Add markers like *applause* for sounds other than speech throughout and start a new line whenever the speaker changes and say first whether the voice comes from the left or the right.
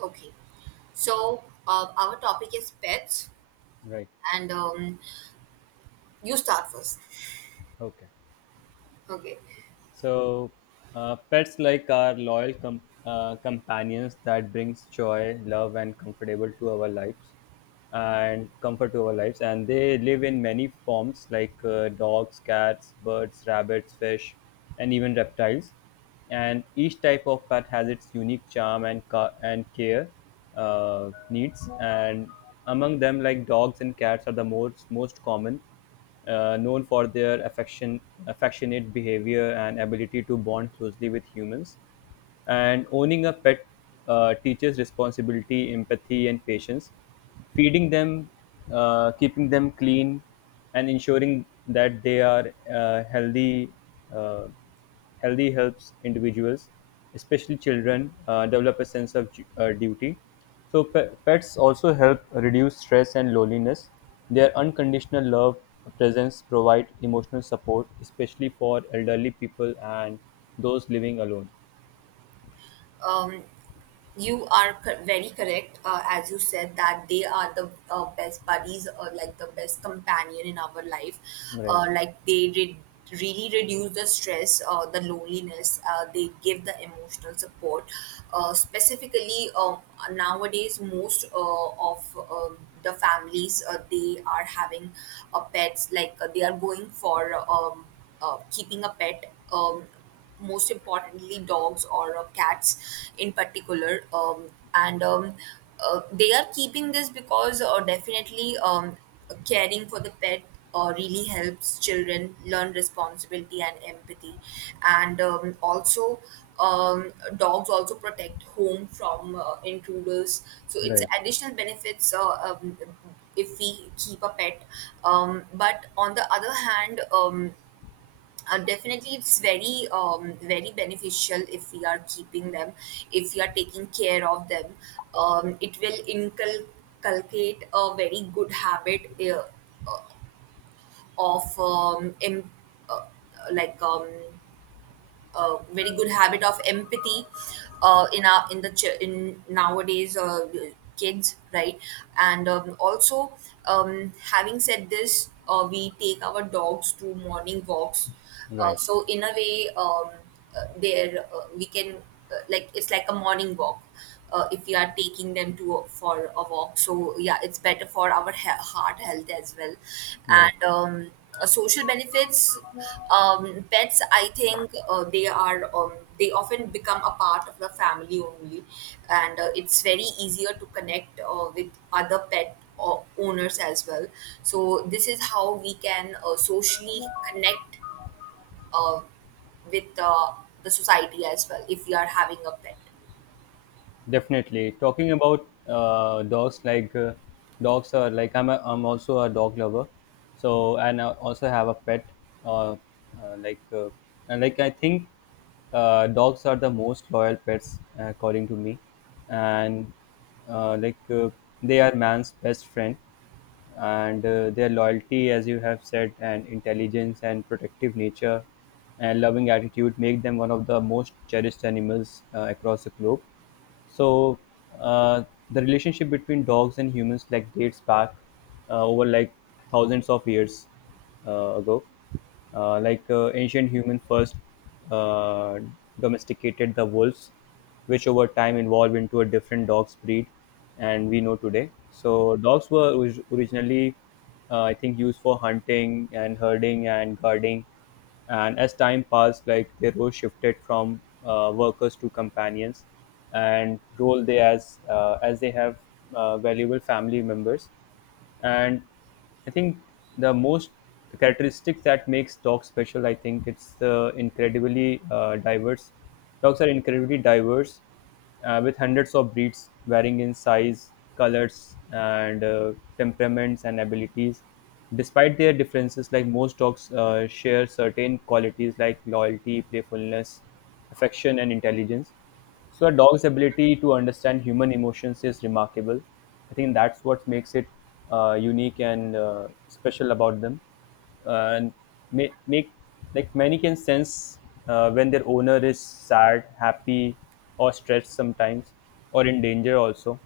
right: Okay. So our topic is pets,
left: Right.
right: and you start first.
left: Okay.
right: Okay.
left: So, pets like are loyal companions that brings joy, love, and comfort to our lives. And they live in many forms like dogs, cats, birds, rabbits, fish, and even reptiles. And each type of pet has its unique charm and and care needs. And among them, like dogs and cats are the most common, known for their affectionate behavior and ability to bond closely with humans. And owning a pet teaches responsibility, empathy, and patience. Feeding them, keeping them clean, and ensuring that they are healthy. Uh, Healthy helps individuals, especially children, develop a sense of duty. So pets also help reduce stress and loneliness. Their unconditional love presence provide emotional support, especially for elderly people and those living alone.
right: Um, You are very correct, as you said that they are the best buddies or like the best companion in our life.
left: Right,
right: Like they re really reduce the stress, the loneliness. They give the emotional support. Specifically, nowadays most uh, of um the families they are having pets. They are going for keeping a pet. Most importantly dogs or cats in particular, and they are keeping this because definitely, caring for the pet really helps children learn responsibility and empathy, and also um, dogs also protect home from intruders, so it's
left: right,
right: additional benefits, if we keep a pet. But on the other hand, definitely it's very beneficial if we are keeping them, if we are taking care of them. It will inculcate a very good habit, of em- uh, like a very good habit of empathy in our in the ch- in nowadays kids, right? And also, having said this, we take our dogs to morning walks,
left: right,
right: so in a way, there we can, like, it's like a morning walk if we are taking them for a walk. So yeah, it's better for our heart health as well.
left: right.
right: And social benefits, pets, I think they often become a part of the family only, and it's very easier to connect with other pet owners as well. So this is how we can socially connect uh, with the society as well if we are having a pet.
left: Definitely. Talking about dogs, like dogs are like I'm also a dog lover, so and I also have a pet. Uh, uh, like uh, and like I think dogs are the most loyal pets according to me, and uh, like uh, they are man's best friend and their loyalty, as you have said, and intelligence and protective nature and loving attitude make them one of the most cherished animals across the globe. So uh, the relationship between dogs and humans like dates back over like thousands of years ago. Ancient humans first uh, domesticated the wolves, which over time evolved into a different dog's breed and we know today. So dogs were originally, I think, used for hunting and herding and guarding. And as time passed, like their role shifted from workers to companions, and role they as they have valuable family members. And I think the most the characteristics that makes dogs special, I think it's the incredibly diverse dogs are incredibly diverse, with hundreds of breeds varying in size, colors, and temperaments and abilities. Despite their differences, like most dogs share certain qualities like loyalty, playfulness, affection, and intelligence. So a dog's ability to understand human emotions is remarkable. I think that's what makes it unique and special about them. And make, make Like many can sense when their owner is sad, happy, or stressed sometimes, or in danger also,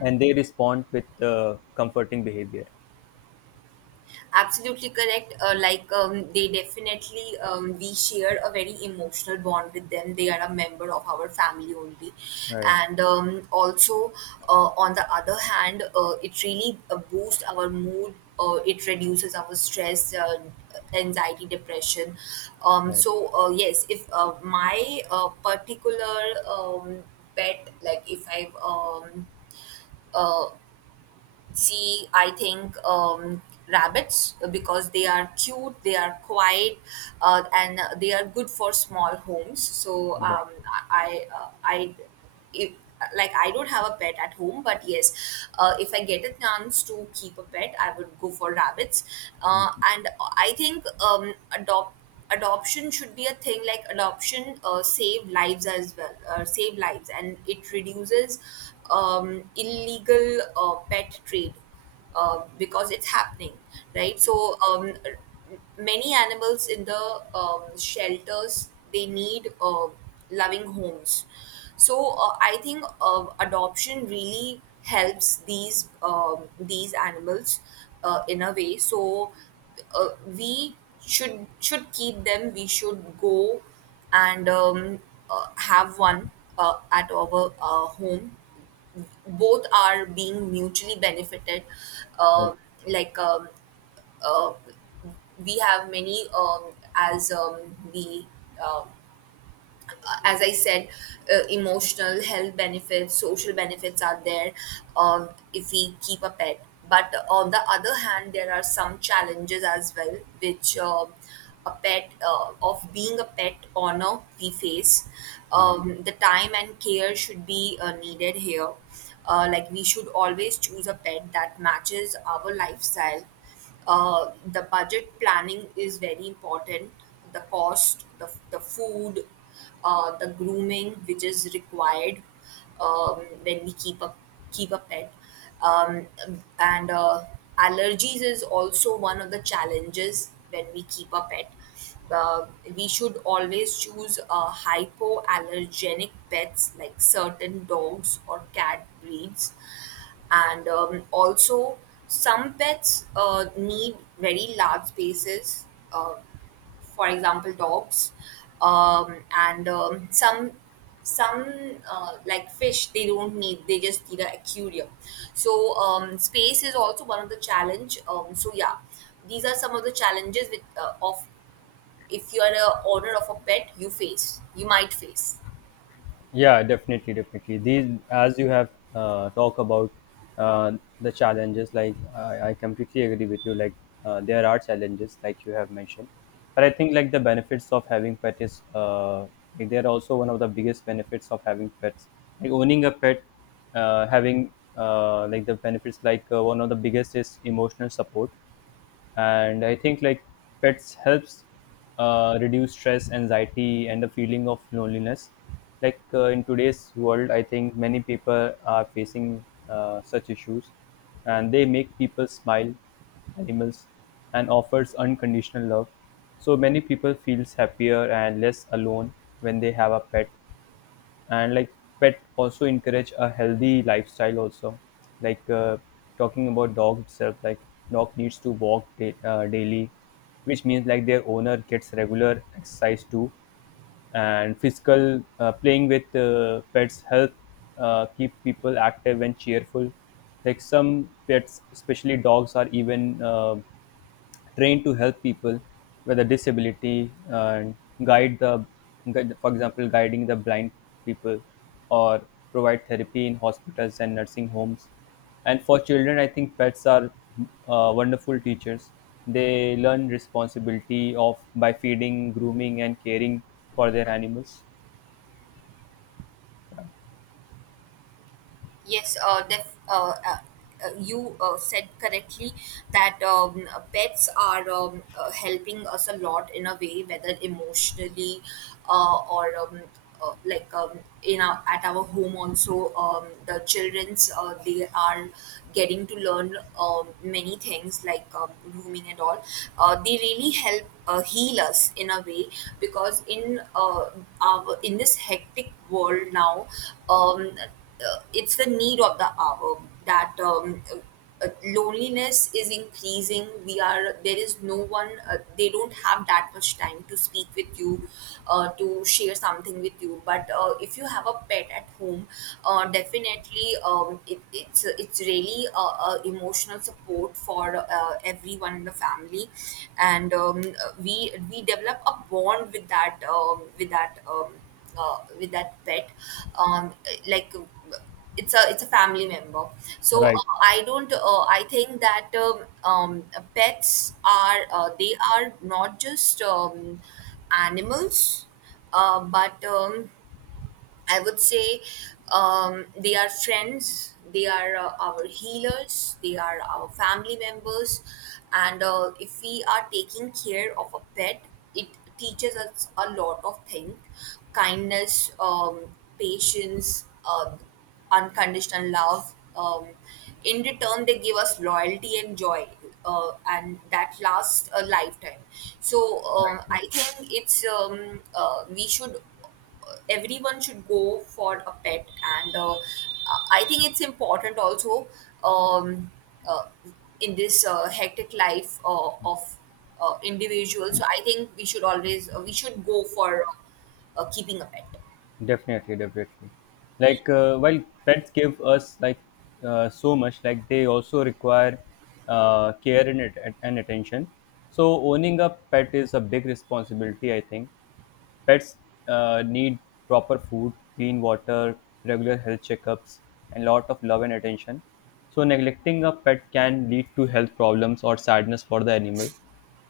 left: and they respond with comforting behavior.
right: Absolutely correct. They definitely, we share a very emotional bond with them. They are a member of our family only,
left: Right,
right: and also on the other hand, it really boosts our mood. It reduces our stress, anxiety, depression. Um,
left: right,
right: so uh, yes, if my particular um, pet, like if I, see, I think rabbits, because they are cute, they are quiet, and they are good for small homes, so I if like I don't have a pet at home, but yes, if I get a chance to keep a pet, I would go for rabbits. And I think adopt adoption should be a thing. Like adoption save lives as well, save lives, and it reduces illegal pet trade, because it's happening, right? So many animals in the shelters, they need loving homes. So I think adoption really helps these, these animals in a way. So we should keep them. We should go and have one at our home. Both are being mutually benefited,
left: right,
right: uh, like um, uh, we have many, uh, as I said, emotional health benefits, social benefits are there if we keep a pet. But on the other hand, there are some challenges as well, which, a pet, of being a pet owner, we face.
left: right.
right: The time and care should be needed here. Like, we should always choose a pet that matches our lifestyle, the budget planning is very important, the cost, the food, the grooming which is required when we keep a pet, um, and allergies is also one of the challenges when we keep a pet. uh, we should always choose hypoallergenic pets like certain dogs or cat breeds, and also some pets need very large spaces, uh, for example dogs, and some like fish, they don't need, they just need a aquarium. So space is also one of the challenge. So yeah, these are some of the challenges with, of, if you are a owner of a pet, you face, you might face.
left: Yeah, definitely, definitely. These, as you have talked about uh, the challenges, like I completely agree with you. Like there are challenges, like you have mentioned, but I think like the benefits of having pet is like, they are also one of the biggest benefits of having pets. Like owning a pet, having like the benefits, like one of the biggest is emotional support. And I think like pets helps reduce stress, anxiety, and the feeling of loneliness. Like in today's world, I think many people are facing such issues, and they make people smile, animals, and offers unconditional love, so many people feels happier and less alone when they have a pet. And like pet also encourage a healthy lifestyle also, like talking about dog itself, like dog needs to walk daily, which means like their owner gets regular exercise too. And physical playing with pets help keep people active and cheerful. Like some pets, especially dogs, are even trained to help people with a disability and guide the guide, for example, guiding the blind people, or provide therapy in hospitals and nursing homes. And for children, I think pets are wonderful teachers. They learn responsibility of by feeding, grooming, and caring for their animals.
right: Yes, you said correctly that pets are, helping us a lot in a way, whether emotionally or like in our, at our home also. The childrens, they are getting to learn many things like grooming and all. They really help heal us in a way, because in our in this hectic world now, um, it's the need of the hour that, loneliness is increasing, we are, there is no one, they don't have that much time to speak with you, to share something with you. But if you have a pet at home, definitely it's really a emotional support for everyone in the family, and we develop a bond with that, with that pet, um like it's a, it's a family member. So
left: Right.
right: I don't I think that um pets are, they are not just animals, but I would say they are friends, they are our healers, they are our family members. And if we are taking care of a pet, it teaches us a lot of things, kindness, patience, unconditional love. In return, they give us loyalty and joy, and that lasts a lifetime. So I think it's, we should everyone should go for a pet. And I think it's important also, um, uh, in this hectic life of individuals. So I think we should always, we should go for keeping a pet.
left: Definitely, definitely. Like while pets give us like so much, like they also require care and, at- and attention. So owning a pet is a big responsibility, I think. Pets need proper food, clean water, regular health checkups, and lot of love and attention. So neglecting a pet can lead to health problems or sadness for the animal.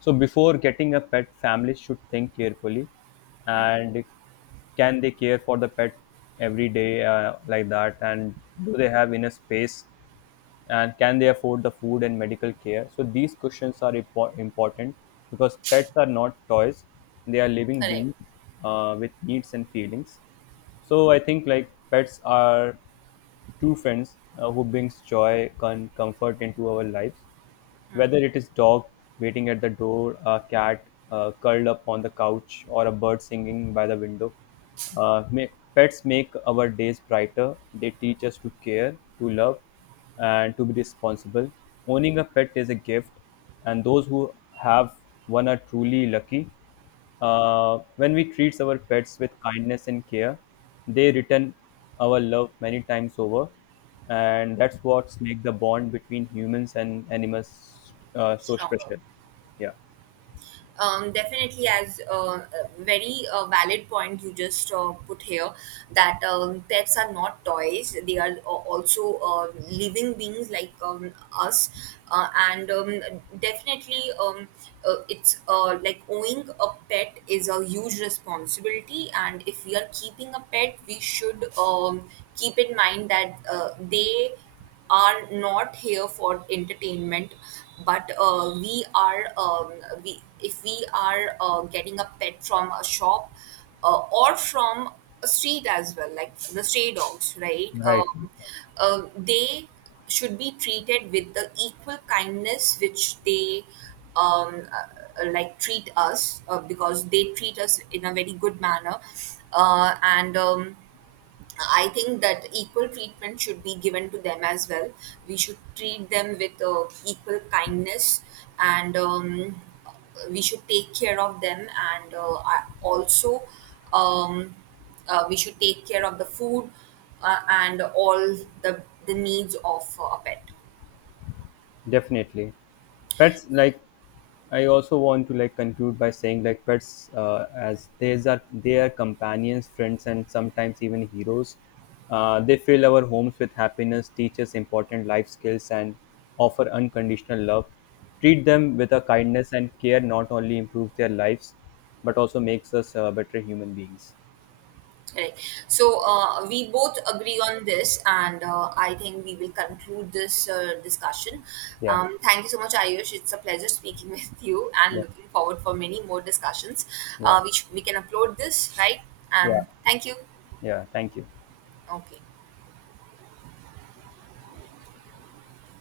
left: So before getting a pet, families should think carefully and can they care for the pet every day like that, and do they have enough space, and can they afford the food and medical care? So these questions are important because pets are not toys, they are living
right: Correct.
left: beings with needs and feelings. So I think like pets are true friends who brings joy and comfort into our lives. Whether it is dog waiting at the door, a cat curled up on the couch, or a bird singing by the window, pets make our days brighter. They teach us to care, to love, and to be responsible. Owning a pet is a gift, and those who have one are truly lucky. When we treat our pets with kindness and care, they return our love many times over, and that's what makes the bond between humans and animals so
right: Strong.
left: special. Yeah.
right: Definitely, as a very valid point you just put here, that pets are not toys, they are also living beings like us, and definitely, it's like owning a pet is a huge responsibility. And if we are keeping a pet, we should, keep in mind that they are not here for entertainment, but we are, we, if we are getting a pet from a shop, or from a street as well, like the stray dogs, right?
left: Right.
right: They should be treated with the equal kindness which they, like treat us, because they treat us in a very good manner. And I think that equal treatment should be given to them as well. We should treat them with equal kindness, and we should take care of them. And also, um, we should take care of the food and all the needs of a pet.
left: Definitely. Pets, like, I also want to like conclude by saying like pets as these are they are companions, friends, and sometimes even heroes. They fill our homes with happiness, teach us important life skills, and offer unconditional love. Treat them with a kindness and care not only improves their lives, but also makes us better human beings.
right: Right. So we both agree on this, and I think we will conclude this discussion.
left: Yeah,
right: Thank you so much, Ayush. It's a pleasure speaking *laughs* with you, and
left: yeah,
right: looking forward for many more discussions.
left: yeah,
right: We can upload this, right,
left: yeah,
right: and thank you.
left: yeah. Thank you.
right: Okay.